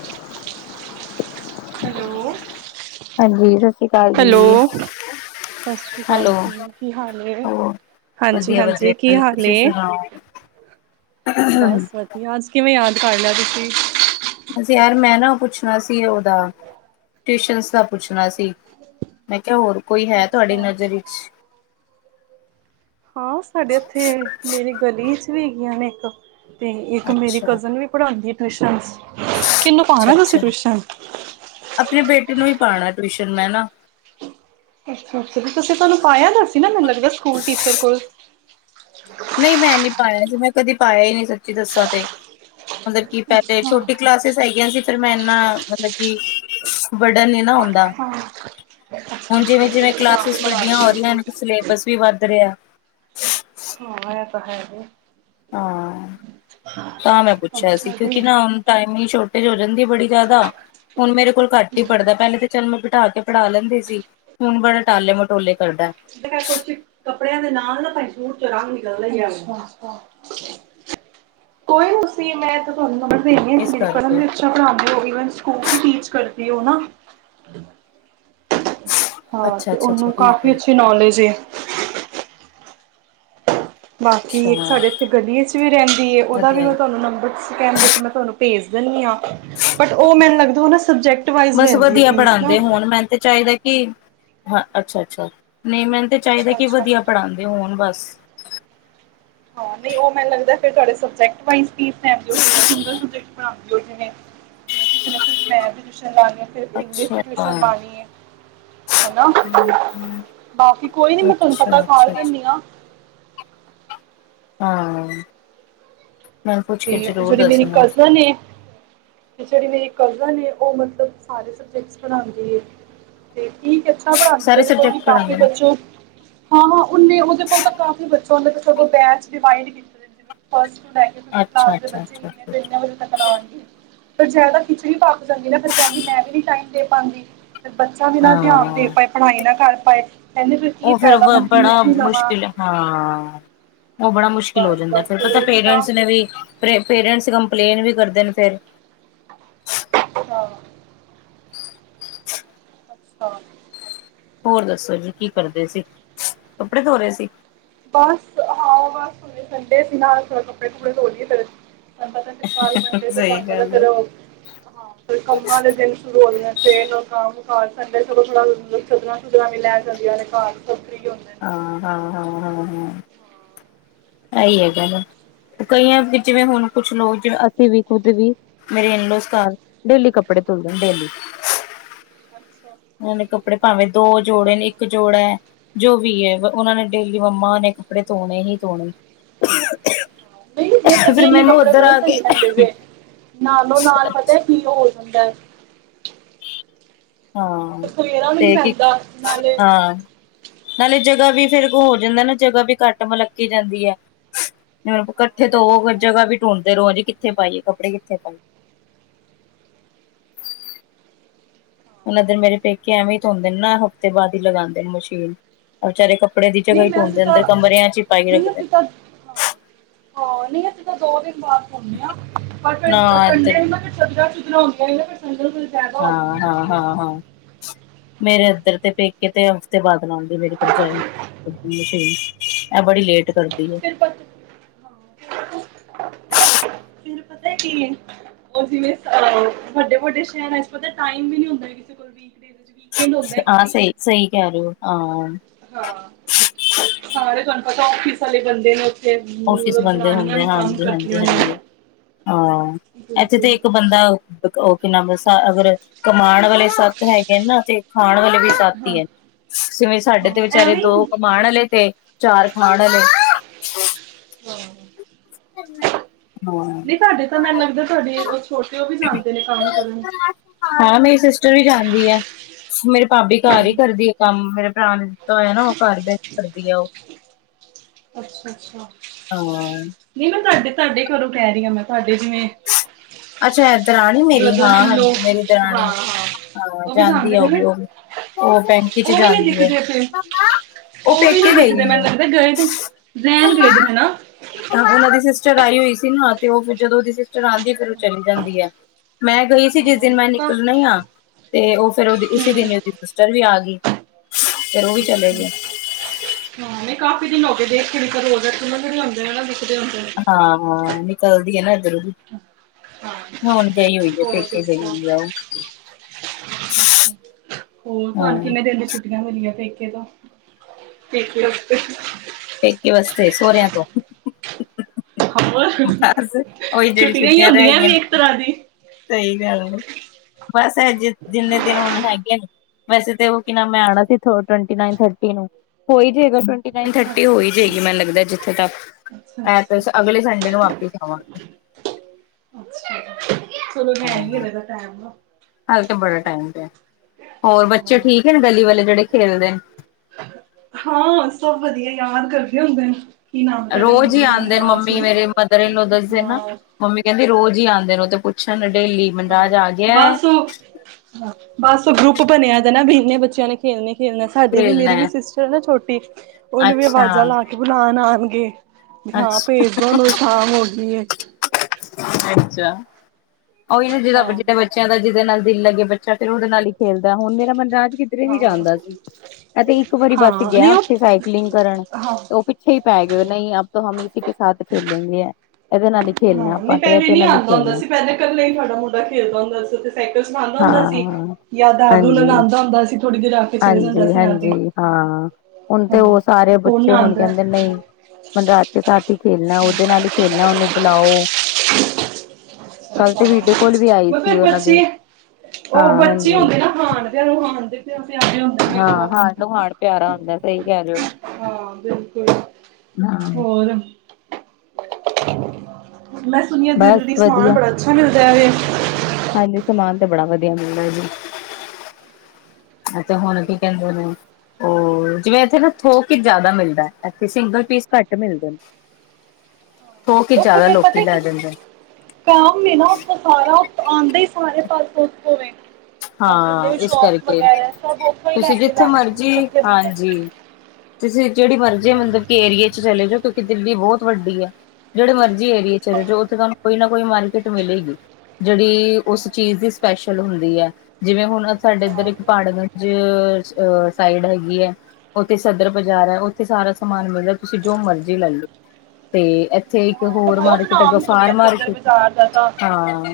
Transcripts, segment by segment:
[inaudible] Hello. ਹਾਂਜੀ ਸਤ ਸ੍ਰੀ ਅਕਾਲ ਜੀ। ਹੈਲੋ। ਸਤਿ ਸ਼੍ਰੀ ਹੈਲੋ ਅਕਾਲ ਜੇ ਕੀ ਹਾਲ ਹੈ? ਹੋਰ ਹਾਂਜੀ ਵਧੀਆ ਵਧੀਆ ਹਾਂਜੀ ਕੀ ਜੀ ਹਾਲ ਤੁਸੀਂ ਸੁਣਾਓ? ਬਸ ਬਸ। ਅੱਜ ਕਿਵੇਂ ਯਾਦ ਕਰ ਲਿਆ ਤੁਸੀਂ? ਅ ਯਾਰ ਮੈਂ ਨਾ ਉਹ ਪੁੱਛਣਾ ਸੀ ਉਹਦਾ ਟਿਊਸ਼ਨਸ ਦਾ ਪੁੱਛਣਾ ਸੀ। ਮੈਂ ਕਿਹਾ ਹੋਰ ਕੋਈ ਹੈ ਤੁਹਾਡੀ ਅੱਛਾ। ਨਜ਼ਰ ਵਿਚ। ਹਾਂ ਸਾਡੇ ਇੱਥੇ ਮੇਰੀ ਗਲੀ ਚ ਵੀ ਹੈਗੀਆਂ ਨੇ ਇੱਕ ਤੇ ਇੱਕ ਮੇਰੀ ਅੱਛਾ ਕਜ਼ਨ ਵੀ ਪੜ੍ਹਾਉਂਦੀ ਟਿਊਸ਼ਨ ਕਿਹਨੂੰ ਅੱਛਾ ਪਾਉਣਾ ਅੱਛਾ ਤੁਸੀਂ ਟਿਊਸ਼ਨ? ਆਪਣੇ ਬੇਟੇ ਨੂੰ ਹੀ ਪਾਉਣਾ ਟਿਊਸ਼ਨ ਮੈਂ ਨਾ। ਅੱਛਾ ਅੱਛਾ ਤੁਸੀਂ ਤੁਹਾਨੂੰ ਪਾਇਆ ਦਾ ਸੀ ਨਾ ਮੈਨੂੰ ਲੱਗ ਦਾ ਸਕੂਲ ਟੀਚਰ ਕੋਲ। ਨਹੀਂ ਮੈਂ ਨੀ ਪਾਇਆ ਸੀ ਮੈਂ ਕਦੀ ਪਾਇਆ ਹੀ ਨਹੀਂ ਸੱਚੀ ਦੱਸਾਂ ਤੇ। ਮਤਲਬ ਕਿ ਪਹਿਲੇ ਅੱਛਾ। ਛੋਟੀ ਕਲਾਸਿਸ ਹੈਗੀਆਂ ਸੀ। ਫਿਰ ਮੈਂ ਇੰਨਾ ਮਤਲਬ ਕਿ ਬਰਡਨ ਨੀ ਨਾ ਹੁੰਦਾ। ਹਾਂ ਤਾਂ ਅੱਛਾ ਹੁਣ ਅੱਛਾ, ਜਿਵੇਂ ਜਿਵੇਂ ਤੁਸੀਂ ਆਪ ਹੀ ਕਲਾਸਿਸ ਵੱਡੀਆਂ ਹੋ ਰਹੀਆਂ ਪੜ੍ਹਾਂਦੇ ਨੇ। ਸੀ। ਸਿਲੇਬਸ ਵੀ ਵੱਧ ਰਿਹਾ। ਹ ਇਹ ਤਾਂ ਹੈ ਵੇ ਹਾਂ ਤਾਂ ਮੈਂ ਪੁੱਛਿਆ ਸੀ ਅੱਛਾ ਕਿਉਂਕਿ ਤੇ ਨਾ ਟਾਈਮ ਹੀ ਛੋਟੇਜ ਹੋ ਜਾਂਦੀ ਬੜੀ ਜ਼ਿਆਦਾ ਹੁਣ ਮੇਰੇ ਕੋਲ ਘੱਟ ਹੀ ਪੜ੍ਹਦੇ ਪਹਿਲੇ ਤਾਂ ਚਲ ਮੈ ਬਿਠਾ ਕੇ ਪੜ੍ਹਾ ਲੈਂਦੇ ਸੀ ਹੁਣ ਬੜਾ ਟਾਲੇ ਮਟੋਲੇ ਕਰਦਾ। ਖ ਕੁਛ ਕੱਪੜਿਆਂ ਦੇ ਨਾਲ ਨਾ ਪਾਈ ਸੂਟ 'ਚ ਰੰਗ ਨਿਕਲਦਾ ਐਸਤਾ- ਐਸਤਾ [inaudible] ਕੋਈ ਤੁਸੀ ਮੈਂ ਤੁਹਾਨੂੰ ਨੰਬਰ ਭੇਜ ਇਸ ਦੀ ਕਰਨ ਕਰਕੇ ਵੀ ਅੱਛਾ ਪੜਾਂਦੇ ਹੋ ਈਵਨ ਸਕੂਲ ਵੀ ਟੀਚ ਕਰਦੇ ਹੋ ਨਾ। ਹਾਂ ਅੱਛਾ ਤੇ ਅੱਛਾ ਅੱਛਾ ਉਹਨੂੰ ਠੀਕ ਹੈ ਕਾਫੀ ਅੱਛੀ ਨੌਲੇਜ ਏ। ਬਾਕੀ ਅੱਛਾ ਇੱਕ ਸਾਡੇ ਇੱਥੇ ਗੱਡੀ 'ਚ ਵੀ ਰਹਿੰਦੀ ਏ ਉਹਦਾ ਵੀ ਵਧੀਆ ਮੈਂ ਜੀ। ਤੁਹਾਨੂੰ ਨੰਬਰ ਜੇ ਕਹਿੰਦੇ ਤੇ ਮੈਂ ਤੁਹਾਨੂੰ ਭੇਜ ਦਿੰਦੀ ਹਾਂ। ਬਟ ਉਹ ਮੈਨੂੰ ਲੱਗਦਾ ਨਾ ਸਬਜੈਕਟ ਵਾਈਜ਼ ਲੈਂਦੀ ਆ ਫੀਸ ਨਾ। ਹੁਣ ਮੈਨੂੰ ਤੇ ਚਾਹੀਦਾ। ਕਿ ਹਾਂ ਅੱਛਾ- ਅੱਛਾ ਨਹੀਂ ਮੈਨੂੰ ਤਾਂ ਚਾਹੀਦਾ ਅੱਛਾ ਕਿ ਅੱਛਾ ਵਧੀਆ ਪੜ੍ਹਾਂਦੇ ਹੋਣ ਬਸ ਹਾਂ ਨਹੀਂ ਉਹ ਮੈਨੂੰ ਲੱਗਦਾ ਫੇਰ ਤੁਹਾਡੇ ਸਬਜੈਕਟ ਵਾਇਜ਼ ਫੀਸ ਲੈਣਗੇ ਕਿਉਕਿ ਸਿੰਗਲ ਸਬਜੈਕਟ ਪੜ੍ਹਾਦੇ ਹੋ ਨੇ ਜਿਵੇਂ ਕਿਸੇ ਨੇ ਸਿਰਫ ਮੈਂਥ ਦੀ ਟਿਊਸ਼ਨ ਲਾਣੀ। ਫਿਰ ਇੰਗਲਿਸ਼ ਅੱਛਾ ਦੀ ਟਿਊਸ਼ਨ ਲਾਣੀ ਏ। ਹਨਾ ਬਾਕੀ ਕੋਈ ਨੀ ਅੱਛਾ ਮੈਂ ਤੁਹਾਨੂੰ ਪਤਾ ਅੱਛਾ ਕਰ ਅੱਛਾ ਦਿੰਦੀ ਆਂ। ਆਂ। ਤੇ ਉਹ ਜਿਹੜੀ ਮੇਰੀ ਦੱਸਣਾ ਕਜ਼ਨ ਏ। ਅਤੇ ਜਿਹੜੀ ਮੇਰੀ ਕਜ਼ਨ ਹੈ ਉਹ ਮਤਲਬ ਸਾਰੇ ਸਬਜੈਕਟਸ ਪੜ੍ਹਾਂਦੀ ਏ। ਤੇ ਠੀਕ ਅੱਛਾ ਪੜਾਂਦੀ ਸਾਰੇ ਉਹਦੇ ਕੋਲ ਵੀ ਸਬਜੈਕਟ ਕਾਫੀ ਪੜ੍ਹਾਉਂਦੇ ਨੇ ਬੱਚੇ ਹਾਂ ਹਾਂ ਉਹਨੇ ਉਹਦੇ ਕੋਲ ਤਾਂ ਕਾਫੀ ਬੱਚੇ ਉਹ ਨੇ ਤਾਂ ਸਗੋਂ ਬੈਚ ਡਿਵਾਈਡ ਕੀਤੇ ਜਿਵੇਂ ਫਸਟ ਤੋ ਲੈ ਕੇ ਅੱਛਾ ਘਰ ਦੇ ਅੱਛਾ ਅੱਛਾ ਬੱਚੇ ਅੱਛਾ ਇੰਨੇ ਅੱਛਾ ਤੇ ਇੰਨੇ ਵਜੇ ਤੱਕ ਲਾਣਗੇ। ਫ ਜ਼ਿਆਦਾ ਖਿਚੜੀ ਪੱਕ ਜਾਂਦੀ ਨਾ ਫਿਰ ਕਹਿੰਦੀ ਮੈਂ ਵੀ ਨੀ ਟਾਈਮ ਪਾਂਦੀ। ਬੱਚਾ ਵੀ ਨਾ ਧਿਆਨ ਦੇ ਹਾਂ ਪਾਏ ਪੜ੍ਹਾਈ ਨਾ ਕਰ ਪਾਏ ਕਹਿੰਦੇ ਫਿਰ ਕੀ ਉਹ ਫੇਰ ਫਾਇਦਾ ਮੈਂ ਫੀਸ ਬੜਾ ਵੀ ਲਵਾਂ। ਮੁਸ਼ਕਿਲ ਹਾਂ ਉਹ ਬੜਾ ਹਾਂ ਮੁਸ਼ਕਿਲ ਹੋ ਜਾਂਦਾ ਫਿਰ ਬਸ-ਬਸ ਪਤਾ ਉਹਦੀ ਤਾਂ ਪੇਰੈਂਟਸ ਨੇ ਵੀ ਪੇਰੈਂਟਸ ਕੰਪਲੇਨ ਵੀ ਕਰਦੇ ਨੇ ਫਿਰ ਹਾਂ ਹਾਂ ਹੋਰ ਦੱਸੋ ਜੀ ਕੀ ਕਰਦੇ ਸੀ ਕੱਪੜੇ ਧੋ ਰਹੇ ਸੀ। ਬਸ ਹਾਂ ਬਸ ਸੰਡੇ ਸੀ ਨਾ ਕੱਪੜੇ ਕੁਪੜੇ ਧੋ ਲਈਏ ਫੇਰ ਤੁਹਾਨੂੰ ਪਤਾ ਫ ਕੱਲ ਮੰਡੇ ਤੇ ਸਹੀ ਤੁਹਾਨੂੰ ਪਤਾ ਗੱਲ ਹੈ ਫਿਰ ਹਾਂ ਫਿਰ ਕੰਮਾਂ ਵਾਲੇ ਦਿਨ ਸ਼ੁਰੂ ਹੋ ਗਿਆਂ। ਫ ਲੋਕਾਂ ਨੂੰ ਸੰਡੇ ਚੱਦਰਾਂ ਚੁਦਰਾਂ ਵੀ ਲੈ ਜਾਂਦੀਆਂ ਨੇ ਘਰ ਸਭ ਫ੍ਰੀ ਹੁੰਦੇ। ਨੇ ਹਾਂ- ਹਾਂ- ਹਾਂ- ਹਾਂ-ਹਾਂ। ਇਹੀ ਹੈ ਗੱਲ ਕਈਆਂ ਵੀ ਜਿਵੇਂ ਹੁਣ ਕੁਛ ਲੋਕ ਜਿਵੇਂ ਅਸੀਂ ਵੀ ਖੁੱਦ ਵੀ ਮੇਰੇ ਏਨ ਸਾਲ ਘਰ ਡੇਲੀ ਕੱਪੜੇ ਧੋਲਦੇ ਪਏ ਨੇ। ਅੱਛਾ ਉਹ ਨੇ ਕੱਪੜੇ ਭਾਵੇਂ ਦੋ ਜੋੜੇ ਆਹੋ ਨੇ ਇੱਕ ਜੋੜਾ ਜੋ ਵੀ ਹੈ ਉਹਨਾਂ ਨੇ ਡੇਲੀ ਮੰਮਾ ਨੇ ਕੱਪੜੇ ਧੋਣੇ ਹੀ ਧੋਣੇ। [inaudible] ਨਹੀਂ ਵੈਸੇ ਫਿਰ ਡੇਲੀ ਮੈਨੂੰ ਕੱਪੜੇ ਉੱਧਰ ਬੜੇ ਆ ਕੇ ਸਹੀ ਲੈਂਦੇ ਜੇ ਨਾਲੋਂ ਨਾਲ ਪਤਾ ਕੀ ਹੋ ਜਾਂਦਾ। ਹਾਂ ਇੱਕ ਖਲੇਰਾ ਵੀ ਨਹੀਂ ਤੇ ਕਿ ਪੈਂਦਾ ਨਾਲੇ ਹਾਂ। ਨਾਲੇ ਜਗ੍ਹਾ ਵੀ ਫਿਰ ਹੋ ਜਾਂਦਾ ਨਾ ਜਗ੍ਹਾ ਵੀ ਘੱਟ ਮਲੱਕੀ ਜਾਂਦੀ ਹੈ। [inaudible] ਬ ਇਕੱਠੇ ਤੋਂ ਹਾਂ ਇਹ ਤਾਂ ਉਹ ਹੈ ਜਗ੍ਹਾ ਵੀ ਟੂੰਡਦੇ ਰਹੋ ਕਿੱਥੇ ਪਾਈਏ ਕੱਪੜੇ ਕਿੱਥੇ ਪਾਈਏ। ਹੁਣ ਇੱਧਰ ਮੇਰੇ ਪੇਕੇ ਐਵੇਂ ਧੋਂਦੇ ਨਾ ਹਫ਼ਤੇ ਬਾਅਦ ਹੀ ਲਗਾਂਦੇ ਨੇ ਮਸ਼ੀਨ ਵਿਚਾਰੇ ਕੱਪੜੇ ਦੀ ਨਹੀਂ ਜਗ੍ਹਾ ਵੈਸੇ ਢੂੰਡਦੇ ਤਾਂ ਅੰਦਰ ਕਮਰਿਆਂ 'ਚ ਹੀ ਪਾਈ ਨਹੀਂ ਰੱਖਦੇ। ਅਸੀਂ ਤਾਂ ਹਾਂ ਹਾਂ ਨਹੀਂ ਅਸੀਂ ਤਾਂ ਦੋ ਦਿਨ ਬਾਅਦ ਧੋਣੇ ਹਾਂ ਪਰ ਨਾ ਫੇਰ ਸੰਡੇ ਇੱਧਰ ਨੂੰ ਨਾ ਫਿਰ ਚਦਰਾ ਚੁਦਰਾ ਹੁੰ [unintelligible] ਹਾਂ-ਹਾਂ-ਹਾਂ-ਹਾਂ। [inaudible] ਮੇਰੇ ਅੰਦਰ ਤੇ ਪੇਕੇ ਤੇ, ਹਫਤੇ ਬਾਅਦ ਲਾਉਂਦੀ ਮੇਰੀ ਭਰਜਾਈ ਐ ਬੜੀ, ਲੇਟ ਕਰਦੀ ਏ ਫਿਰ ਪਤ ਹਾਂ ਫਿਰ ਫਿਰ ਪਤਾ ਕੀ ਏ ਉਹ ਜਿਵੇਂ, ਅ ਵੱਡੇ -ਵੱਡੇ ਸ਼ਹਿਰ ਵਿੱਚ ਪਤਾ ਟਾਈਮ, ਵੀ ਨੀ ਹੁੰਦਾ ਕਿਸੇ ਵੀਕ। [inaudible] ਹਾਂ, ਸਹੀ -ਸਹੀ ਕਹਿ ਰਹੇ ਹੋ। ਹਾਂ ਸਾਰੇ, ਤੁਹਾਨੂੰ ਪਤਾ ਔਫਿਸ ਵਾਲੇ ਬੰਦੇ ਨੇ। ਤੇ ਆਫਿਸ ਬੰਦੇ ਜਨਾਾਨੀਆਂ ਹੁੰਦੇ ਵੀ, ਕੰਮ ਹਾਂਜੀ ਹਾਂਜੀ ਕਰਦੀਆਂ ਨੇ। ਹਾਂਜੀ ਹਾਂ ਇੱਥੇ ਤੇ ਬਿਲਕੁਲ ਇੱਕ ਬੰਦਾ ਉਹ ਕੀ ਨ ਅਗਰ ਕਮਾਉਣ ਵਾਲੇ ਸੱਤ ਹੈਗੇ, ਨਾ ਤੇ ਖਾਣ ਵਾਲੇ ਵੀ, ਸਾਥੀ ਹਾਂ ਹੈ ਜਿਵੇਂ ਸਾਡੇ ਹਾਂ ਤੇ ਵਿਚਾਰੇ ਐਵੇਂ ਹੀ ਦੋ ਹੁੰਦਾ ਕਮਾਣ ਵਾਲੇ ਤੇ ਚਾਰ ਖਾਣ ਵਾਲੇ ਹਾਂ ਹ [inaudible] [unintelligible] ਨਹੀਂ, ਤੁਹਾਡੇ ਤਾਂ ਮੈਨੂੰ ਲੱਗਦਾ, ਤੁਹਾਡੇ ਛੋਟੇ ਉਹ ਵੀ ਜਾਂਦੇ ਨੇ ਕੰਮ ਕਰਨ। ਹਾਂ ਮੇਰੀ ਸਿਸਟਰ ਵੀ ਜਾਂਦੀ ਹੈ, ਮੇਰੇ ਭਾਬੀ ਘਰ ਹੀ ਹੂੰ, ਕਰਦੀ ਹੈ, ਕੰਮ ਮੇਰੇ ਭਰਾ ਨੇ ਤਾਂ ਨਾ ਉਹ, ਘਰ ਬੈਠ ਕਰਦੀ ਆ ਉਹ। ਅੱਛਾ -ਅੱਛਾ। ਹਾਂ [inaudible] ਨਹੀਂ ਮੈਂ ਤੁਹਾਡੇ- ਤੁਹਾਡੇ ਘਰੋਂ ਕਹਿ ਰਹੀ ਹਾਂ ਮੈਂ ਤੁਹਾਡੇ ਜਿਵੇਂ ਹ [inaudible] ਅੱਛਾ ਦਰਾਣੀ ਮੇਰੀ ਹਾਂ, ਬ੍ਰਦਰ ਇਨ ਲੋ ਹਾਂਜੀ ਮੇਰੀ ਦਰਾਣੀ ਹਾਂ, ਉਹ ਵੀ ਜਾਂਦੀ ਜਾਂਦੇ ਆ ਉਹ ਨੇ ਨਾ ਵੀ ਉਹ ਵੀ ਉਹ ਫੈਕੀ ਚ ਉਹ ਵੀ ਨੀ ਜਾਂਦੀ ਏ ਦਿਖਦੇ ਫਿਰ ਉਹ ਵੀ ਨੀ ਪੇਕੇ ਗਈ ਦਿਖਦੇ ਦੀ ਮੈਨੂੰ ਏ। ਲੱਗਦਾ ਗਏ ਤੇ ਰਹਿਣ ਗਏ ਦੇ ਨੇ ਨਾ। ਤੇ ਉਹਨਾਂ ਦੀ ਸਿਸਟਰ ਆਈ ਹੋਈ ਸੀ ਨਾ, ਤੇ ਉਹ ਫੇਰ ਜਦੋਂ ਉਹਦੀ ਸਿਸਟਰ ਆਉਂਦੀ, ਫਿਰ ਉਹ ਚਲੀ ਜਾਂਦੀ ਹੈ। ਮੈਂ ਗਈ ਸੀ, ਜਿਸ ਹਾਂ ਦਿਨ ਮੈਂ ਕਾ ਨਿਕਲਣਾ ਆ, ਤੇ ਉਹ ਫੇਿਰ ਉਸੀ ਹੂੰ ਦਿਨ ਉਹਦੀ ਸਿਸਟਰ ਵੀ ਆ ਗਈ। ਫਿਰ ਉਹ ਵੀ ਚਲੇ ਅੱਛਾ। ਗਏ ਹਾਂ ਨਹੀਂ, ਕਾਫੀ ਦਿਨ ਹੋ ਗਏ ਕੇ ਦੇਖ ਵੀ ਰੋਜ਼ ਜਿਹੜੇ ਨਾ ਸੁਣਨ ਨੂੰ ਹੁੰਦੇ। ਵਿੱਚ ਦਿਨ ਵਾਸਤੇ ਹਾਂ- ਹਾਂ ਨਿਕਲਦੀ ਹੈ ਨਾ ਇੱਧਰ ਦੀ ਹਾਂ ਹੁਣ, ਗਈ ਹੋਈ ਹੈ, ਹੋਰ ਪੇੇਕੇ ਗਈ ਦੱਸੋ? ਹੋਈ ਆ ਉਹ। ਹੋਰ, ਤੁਹਾਨੂੰ ਹਾਂ ਕਿੰਨੇ ਦਿਨ ਦੀ ਛੁੱਟੀ? ਮੈਂ ਆਂਈ ਪੇਕੇ ਤਾਂ ਤੋਂ ਪੇਕੇ ਵਾਤੇ ਇੱਕ ਵਸਤੇ, ਸੋਰਿਆਂ ਤੋਂ। ਹੋਰ ਬਸ ਉਹੀ, ਜਿਹੜੀ ਹੀ ਛੁੱਟੀਆਂ ਰ ਹੁੰਦੀਆਂ ਹੈਗੀਆਂ। ਵੀ ਇੱਕ ਤਰ੍ਹਾਂ ਦੀ ਸਹੀ ਗੱਲ ਹੈ, ਬਸ ਅਜ ਜਿੰਨੇ ਦਿਨ ਹੁਣ ਹੈਗੇ ਨੇ ਵੈਸੇ ਤੇ ਉਹ ਕੀ ਨਾ, ਮੈਂ ਆਉਣਾ ਸੀ ਟਵਟੀ ਨਿਨ ਥਰਟੀ ਨੂੰ। ਹੋਈ ਜਾਏਗਾ, ਟਵਟੀ ਨਨ ਅੱਛਾ ਥਰਟੀ ਅੱਛਾ ਹੋਈ ਜਾਏਗੀ ਮੈਨੂੰ ਲੱਗਦਾ, ਜਿੱਥੇ ਤੱਕ ਅੱਛਾ ਐ ਅੱਛਾ ਅਗਲੇ। ਪਹਿਲਾ ਰਵਾ ਕੇ ਜਾਵਾਗੀ ਅੱਛਾ ਚਲੋ ਮੈਂ ਆਗੀ ਰਦਾ ਟਾਈਮ। [inaudible] ਹਾਲ ਤਾਂ ਬੜਾ ਟਾਈਮ ਪਿਆ, ਹੋਰ ਬੱਚੇ ਹਾਂ ਠੀਕ ਨੇ ਗਲੀ ਵਾਲੇ ਜਿਹੜੇ ਖੇਲਦੇ ਨੇ। ਹਾਂ, ਸਭ ਵਧੀਆ, ਯਾਦ ਕਰਦੇ ਹੁੰਦੇ ਨੇ। ਕੀ ਨਾਮ ਤੁਹਾਡੇ ਰੋਜ਼ ਮੁੰਡੇ ਹੀ ਨੂੰ ਆਉਂਦੇ ਨੇ, ਮਨਰਾਜ ਮੰਮੀ ਨੂੰ ਮੇਰੇ ਮਦਰ ਇਨ -ਲੋ ਨੂੰ, ਦੱਸਦੇ ਨਾ ਹਾਂ ਮੰਮੀ ਕਹਿੰਦੀ, ਰੋਜ਼ ਹੀ ਆਉਂਦੇ ਨੇ ਉਹ ਪੁੱ। ਅਛਾ, ਨਡੇਲੀ ਹਾਂ ਮਨਰਾਜ ਆ ਗਿਆ। ਬਸ ਉਹ ਬਸ, ਗਰੁੱਪ ਬਣਿਆ ਦੇ ਨਾ ਵੀ, ਇੰਨੇ ਬੱਚਿਆਂ ਨੇ ਖੇਲਣੇ -ਖੇਲਣਾ ਸਾਡੀ ਵੀ ਖੇਲਣਾ ਮੇਰੀ ਵੀ ਹੈ ਸਿਸਟਰ ਜਿਹੜੀ ਨਾ ਛੋਟੀ, ਉਹਨੂੰ ਵੀ ਅੱਛਾ ਆਵਾਜ਼ਾਂ ਲਾ ਕੇ ਬੁਲਾਉਣ ਆਉਣਗੇ। ਵੀ ਹਾਂ, ਅੱਛਾ ਭੇਜਦੌ ਉਹਨੂੰ ਸ਼ਾਮ ਹੋ ਗਈ। ਅੱਛਾ, ਉਹੀ ਨਾ ਜਿ ਜਿ। ਹਾਂ ਬੱਚਿਆਂ ਦਾ ਜਿਹਦੇ ਨਾਲ, ਦਿਲ ਲੱਗੇ ਬੱਚਾ ਫੇਿਰ ਉਹਦੇ ਨਾਲ ਹੀ ਖੇਲਦਾ, ਹੁਣ ਮੇਰਾ ਮਨ ਰਾਜ ਕਿੱਧਰੇ ਨੀ ਹਾਂ ਜਾਂਦਾ ਸੀ। ਤੇ ਇੱਕ ਵਾਰੀ, ਬੱਸ ਹਾਂ ਗਿਆ ਨਹੀਂ ਉਹ ਉੱਥੇ ਸਾਈਕਲਿੰਗ ਕਰਨ ਹਾਂ ਉਹ ਪਿਛੇ ਹੀ ਪੈ ਗਏ, ਨਹੀਂ ਹਮ ਤੋਂ ਇਸੇ ਕੇ ਸਾਥ ਖੇਲੈਂਗੇ ਹੈ ਇਹਦੇ ਨਾਲ। ਹੀ ਖੇਲਣਾ ਹਾਂ ਆਪਾਂ ਤੇ ਨਹੀਂਪਹਿਲੇ ਇਹਦੇ ਨੀ ਨਾਲ ਹੀ ਆਂਦਾ ਹੁੰਦਾ ਖੇਲਣਾ ਸੀ। ਪਹਿਲੇ ਇਕਲਾ ਤੁਹਾਡਾ ਮੁੰਡਾ ਖੇਲਦਾ ਹੁੰਦਾ ਸੀ। ਇਹ ਸਿਖਾਂਦਾ ਹੁੰਦਾ ਸੀ ਹਾਂ ਯਾ ਦਾਦੂ ਨਾਲ ਹਾਂਜੀ। ਆਂਦਾ ਹੁੰਦਾ ਸੀ ਥੋੜੀ ਦੇਰ ਆ ਕੇ ਨਾਹ ਕੇ ਚਲਾ ਜਾਂਦਾ ਹਾਂਜੀ ਸੀ ਨਾ ਤੇ ਹਾਂਜੀ ਹਾਂ ਹੁਣ ਤੇ ਉਹ ਸਾਰੇ ਬੱਚੇ ਨਾ ਹੁਣ ਆਉਂਦਾ ਕਹਿੰਦੇ ਨਹੀਂ। ਮਨੂੰ ਰਾਜ ਕੇ ਸਾਥ ਹੀ ਖੇਲਣਾ ਉਹਦੇ ਨਾਲ ਹੀ ਖੇਲਣਾ ਉਹਨੂੰ ਬੁਲਾਓ। ਕੱਲ ਤੇ ਵੀਡੀਓ ਕੋਲ ਵੀ ਆਈ ਮੈਂ ਸੀ ਫਿਰ ਉਹਨਾਂ ਦੀ ਬੱਚੇ ਉਹ ਹਾਂ ਬੱਚੇ ਹਾਂਜੀ ਹੁੰਦੇ ਨਾ ਹਾਣ ਦੇ ਹਾਣ। ਪਿਆ ਪਿਆਰੇ ਹੁੰਦੇ ਹਾਂ ਦੇਖੋ ਹਾ ਣ ਨੂੰ ਹਾਣ ਪਿਆਰਾ ਹੁੰਦਾ ਸਹੀ ਕਹਿ ਰਹੇ ਹੋ। ਹਾਂ ਬਿਲਕੁਲ ਹਾਂ ਹੋਰ। ਮੈਂ ਸੁਣੀਆਂ ਬਸ ਦਿੱਲੀ ਸਮਾਨ ਵਧੀਆ ਬੜਾ ਅੱਛਾ ਮਿਲਦਾ। ਹਾਂਜੀ ਸਮਾਨ ਤੇ ਬੜਾ ਵਧੀਆ ਮਿਲਦਾ ਜੀ। ਅੱ ਤੇ ਹੁਣ ਕੀ ਕਹਿੰਦੇ ਨੇ ਉਹ ਜਿਵੇਂ ਇੱਥੇ ਨਾ ਥੋਕ ਜਿਆਦਾ ਮਿਲਦਾ ਇਥੇ ਸਿੰਗਲ ਪੀਸ ਘੱਟ ਮਿਲਦੇ ਨੇ। ਥੋ ਕੇ ਜਿਆਦਾ ਲੋਕੀ ਲੈ ਦਿੰਦੇ। ਕਮ ਨੇ ਨਾ ਉ। ਸਾਰਾ ਆਉਂਦੇ ਸਾਰੇ ਭਰ ਹੋਵੇ। ਹਾਂ ਇਸ ਕਰਕੇ ਸਭ ਉੱਥੋਂ ਹੀ ਤੁਸੀਂ ਲੈ ਕੇ ਜਿੱਥੇ ਜਾਂਦੇ ਨੇ ਮਰਜੀ ਇਕੱਠੇ ਬੰਡਲ ਹਾਂਜੀ। ਤੁਸੀਂ ਜਿਹੜੀ ਮਰਜ਼ੀ ਮਤਲਬ ਕਿ ਏਰੀਏ ਚ ਚਲੇ ਜਾਓ ਕਿਉਂਕਿ ਦਿੱਲੀ ਬਹੁਤ ਵੱਡੀ ਹੈ। ਜਿਹੜੇ ਮਰਜੀ ਏਰੀਏ ਚੇ ਉੱਥੇ ਤਾਨੂੰ। ਕੋਈ ਨਾ ਕੋਈ ਮਾਰਕੀਟ ਮਿਲੇਗੀ ਜਿਹੜੀ ਉਸ ਚੀਜ਼ ਦੀ ਸਪੈਸ਼ਲ ਹੁੰਦੀ ਹੈ ਜਿਵੇਂ ਹੁਣ ਸਾਡੇ ਇੱਧਰ ਇੱਕ ਪਾੜਗੰਜ ਅ ਸਾਈਡ ਹੈਗੀ ਹੈ। ਉੱਥੇ ਸਦਰ ਬਾਜ਼ਾਰ ਹੈ ਉੱਥੇ ਸਾਰਾ ਸਮਾਨ ਮਿਲਦਾ ਤੁਸੀਂ ਜੋ ਮਰਜੀ ਲੈ ਲੋ। ਤੇ ਇੱਥੇ ਇੱਕ ਮੈਂ ਹੋਰ ਬਹੁਤ ਮਾਰਕੀਟ ਆ ਨਾਮ ਗਫਾਰ ਸੁਣਿਆ ਸਦਰ ਮਾਰਕੀਟ ਬਾਜ਼ਾਰ ਦਾ ਤਾਂ ਹਾਂ।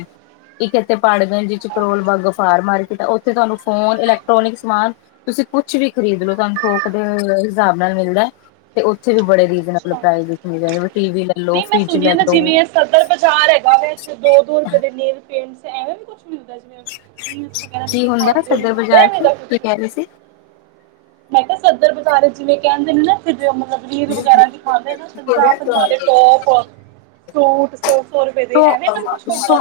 ਇੱਕ ਇੱਥੇ ਪਾੜਗੰਜ ਚ ਕਰੋਲ ਬਾਗ ਫਾਰ ਮਾਰਕੀਟ ਆ ਉੱਥੇ ਤੁਹਾਨੂੰ ਫੋਨ ਇਲੈਕਟ੍ਰੋਨਿਕ ਸਮਾਨ। ਤੁਸੀਂ ਕੁਛ ਵੀ ਖਰੀਦ ਲੋ ਤੁਹਾਨੂੰ ਥੋਕ ਦੇ ਹਿਸਾਬ ਨਾਲ ਮਿਲਦਾ। ਤੇ ਉੱਥੇ ਵੀ ਬੜੇ ਰੀਜਨੇਲ ਪ੍ਰ ਈਜ ਮਿਲ ਟੀ ਵੀ। ਲੋ ਨਹੀਂ ਮੈਂ ਫਰਿਜ ਸੁਣਿਆ ਲੈ ਸੀ ਲੋ। ਜਿਵੇਂ ਸਦਰ ਬਾਜ਼ਾਰ ਹੈਗਾ ਵੇ ਦੋ ਦੋ ਰੁਪਏ ਦੇ ਨੇਲ ਪੇਟ ਐਵੇਂ ਵੀ ਕੁ ਕੁ ਮਿਲਦਾ ਜਿਵੇਂ ਰੀਲਸ ਵਗੈਰਾ ਕੀ ਹੁੰਦਾ ਦਿਖਾਉਦੇ ਨੇ ਸਦਰ ਉਦ ਬਾਜ਼ਾਰ ਚ ਮੇਰਾ ਤੁਸੀਂ ਕੁਛ ਮੈਂ ਕਿਹਾ ਸਦਰ ਬਜ਼ਾਰ ਵਿਚ ਕਹਿੰਦੇ ਨੇ ਨਾ ਫਿਰ ਮਤਲਬ ਰੀਲ ਵਗੈਰਾ ਚ ਦਿਖਾਂਦੇ ਨਾ ਪੰਜਾਹ ਪੰਜਾਹ ਦੇ ਟੋਪ ਸੂਟ। ਸੌ ਸੌ ਰੁਪਏ ਦੇ ਐਵੇਂ ਤੈਨ ਕੁਛ ਹੁੰਦਾ।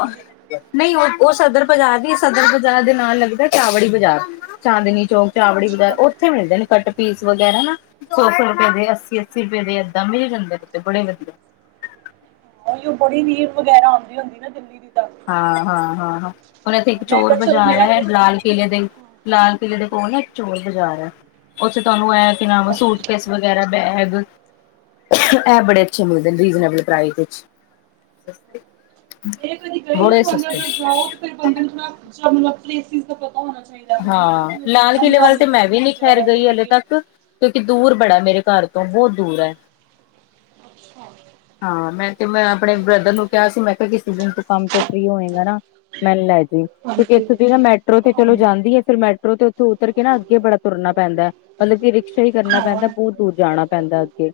ਨਹੀਂ ਉਹ ਉਹ ਸਦਰ ਬਾਜ਼ਾਰ ਦੀ ਸਦਰ ਬਾਜ਼ਾਰ ਦੇ ਨਾਲ ਲੱਗਦਾ ਚਾਵੜੀ ਬਾਜ਼ਾਰ ਚਾਂਦਨੀ ਚੌਕ ਚਾਵੜੀ ਬਜਾਰ ਅੱਛਾ ਹਾਂ ਉੱਥੇ ਮਿਲਦੇ ਨੇ ਕੱਟ ਪੀਸ ਵਗੈਰਾ ਨਾ। ਸੌ ਸੌ ਰੁਪਏ ਦੇ ਅੱਸੀ ਅੱਸੀ ਰੁਪਏ ਦੇ ਏਦਾਂ ਮਿਲ ਜਾਂਦੇ ਕਿਤੇ ਬੜੇ ਵਧੀਆ। ਉਹੀ ਉਹ ਬੜੀ ਰੀਲ ਵਗੈਰਾ ਆਉਂਦੀ ਹੁੰਦੀ ਨਾ ਦਿੱਲੀ ਦੀ। ਤਾਂ ਹਾਂ ਹਾਂ ਹਾਂ ਹਾਂ ਹੁਣ ਇੱਥੇ ਇੱਕ ਮੈਂ ਚੋਰ ਕਿਹਾ ਚਲ ਬਜਾਰ ਮੇਰਾ ਹੈ ਹੈ ਕੁਛ ਲਾਲ ਕਿਲ੍ਹੇ ਦੇ ਲਾਲ ਕਿਲ੍ਹੇ ਦੇ ਕੋਲ ਨਾ ਇੱਕ ਚੋਰ ਬਾਜ਼ਾਰ ਹੈ ਉੱਥੇ ਤੁਹਾਨੂੰ ਇਹ ਕੀ ਸੂਟਕੇਸ ਵਗੈਰਾ ਬੈਗ ਇਹ ਬੜੇ ਅੱਛੇ ਮਿਲਦੇ ਅੱਛਾ ਰੀਜਨੇਬਲ ਪ੍ਰਾਈਜ ਮ ਕਦੀ ਗਈ ਨਾ ਤੁਾਨੇ ਅਗਰ ਜਾਓ ਤੇ ਫਿਰ ਬੰਦੇ ਨੂੰ ਥੋੜਾ ਮਤਲਬ ਪਲੇਸ ਦਾ ਪਤਾ ਹੋਣਾ ਚਾਹੀਦਾ। ਹੁਣ ਮੇਰਾ ਹਾਂ ਕੋਈ ਉੱਥੇ ਲਾਲ ਕਿਲ੍ਹੇ ਰਹਿੰਦਾ ਵੱਲ ਨਹੀਂ ਤੇ ਜਿਹਦੇ ਮੈਂ ਕੋਲ ਵੀ ਨੀ ਅਸੀਂ ਖੈਰ ਜਾ ਕੇ ਗਈ ਹਲੇ ਰਹੀਏ ਤੱਕ ਕਿਉਂਕਿ ਦੂਰ ਬੜਾ ਮੇਰੇ ਘਰ ਤੋਂ ਬਹੁਤ ਦੂਰ ਹੈ। ਅੱਛਾ ਹਾਂ ਮੈਂ ਤੇ ਮੈਂ ਸੀਆਪਣੇ ਬ੍ਰਦਰ ਨੂੰ ਕਿਹਾ ਸੀ ਮੈਂ ਕਿਹਾ ਕਿਸੀ ਦਿਨ ਤੋਂ ਕੰਮ ਤੂ ਫਰੀ ਹੋਏਗਾ ਨਾ ਮੈਨ ਲੈ ਜ ਕਿਉਂਕਿ ਹਾਂਜੀ ਇੱਥੇ ਦੀ ਨਾ ਮੈਟਰੋ ਤੇ ਚਲੋ ਹਾਂ ਜਾਂ ਫਿਰ ਮੈਟਰੋ ਤੇ ਉੱਥੋਂ ਉਤਰ ਕੇ ਨਾ ਅੱਗੇ ਬੜਾ ਤੁਰਨਾ ਪੈਂਦਾ ਹੈ। ਮਤਲਬ ਕਿ ਰਿਕਸ਼ਾ ਹੀ ਕਰਨਾ ਪੈਂਦਾ ਹਾਂ ਬਹੁਤ ਦੂਰ ਜਾਣਾ ਪੈਂਦਾ ਅੱਗੇ।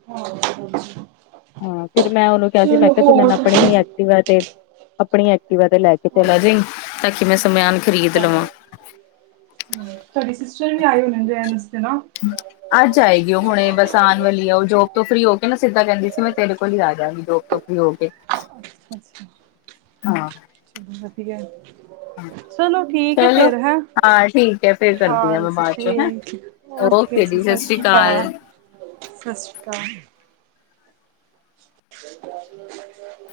ਹਾਂ ਹਾਂ ਫਿਰ ਮੈਂ ਉਹਨੂੰ ਕਿਹਾ ਸੀ ਮੈਂ ਚਲੋ ਕਿਹਾ ਤੂੰ ਮੈਨ ਹੋਰ ਆਪਣੇ ਦੱਸੋ? ਹੀ ਐਕਟਿਵਾ ਤੇ ਆਪਣੀ ਐਕਟੀਵਾ ਤੇ ਲੈ ਕੇ ਚਲਾ ਜਾਈ ਤਾਂ ਕਿ ਮੈਂ ਸਮਾਨ ਖਰੀਦ ਲਵਾਂ ਤੁਹਾਡੇ ਸਿਸਟਰ ਵੀ ਆਏ ਹੋਣੇ ਨ ਰੈਨ ਵਾਸਤੇ ਹਨਾ। ਅੱਜ ਆਏਗੀ ਉਹ ਹੁਣੇ ਬਸ ਆਉਣ ਵਾਲੀ ਆ ਉਹ ਜੋਬ ਤੋਂ ਫ੍ਰਰੀ ਹੋ ਕੇ ਨਾ ਸਿੱਧਾ ਕਹਿੰਦੀ ਸੀ ਮੈਂ ਤੇਰੇ ਕੋਲ ਹੀ ਆ ਜਾਵਗੀ ਜੋਬ ਤੋਂ ਓਕੇ। ਅੱਛਾ। ਹਾਂ। ਵਧੀਆ ਐ, ਚਲੋ ਠੀਕ ਠੀਕ ਐ ਚਲੋ ਫੇਰ ਹੈ ਹਾਂ ਠੀਕ ਹੈ ਫੇਰ ਕਰਦੀ ਹਾਂ ਮੈਂ ਹਾਂਜੀ, ਬਾਅਦ ਚੋਂ ਹੈਂ ਠੀਕ ਏ, ਓਕੇ। ਜੀ ਸਤਿ ਸਸ਼ ਸ੍ਰੀ ਰੀ ਕਾਲ, ਅਕਾਲ ਸਸ਼ ਰੀ ਕਾਲ। [unintelligible]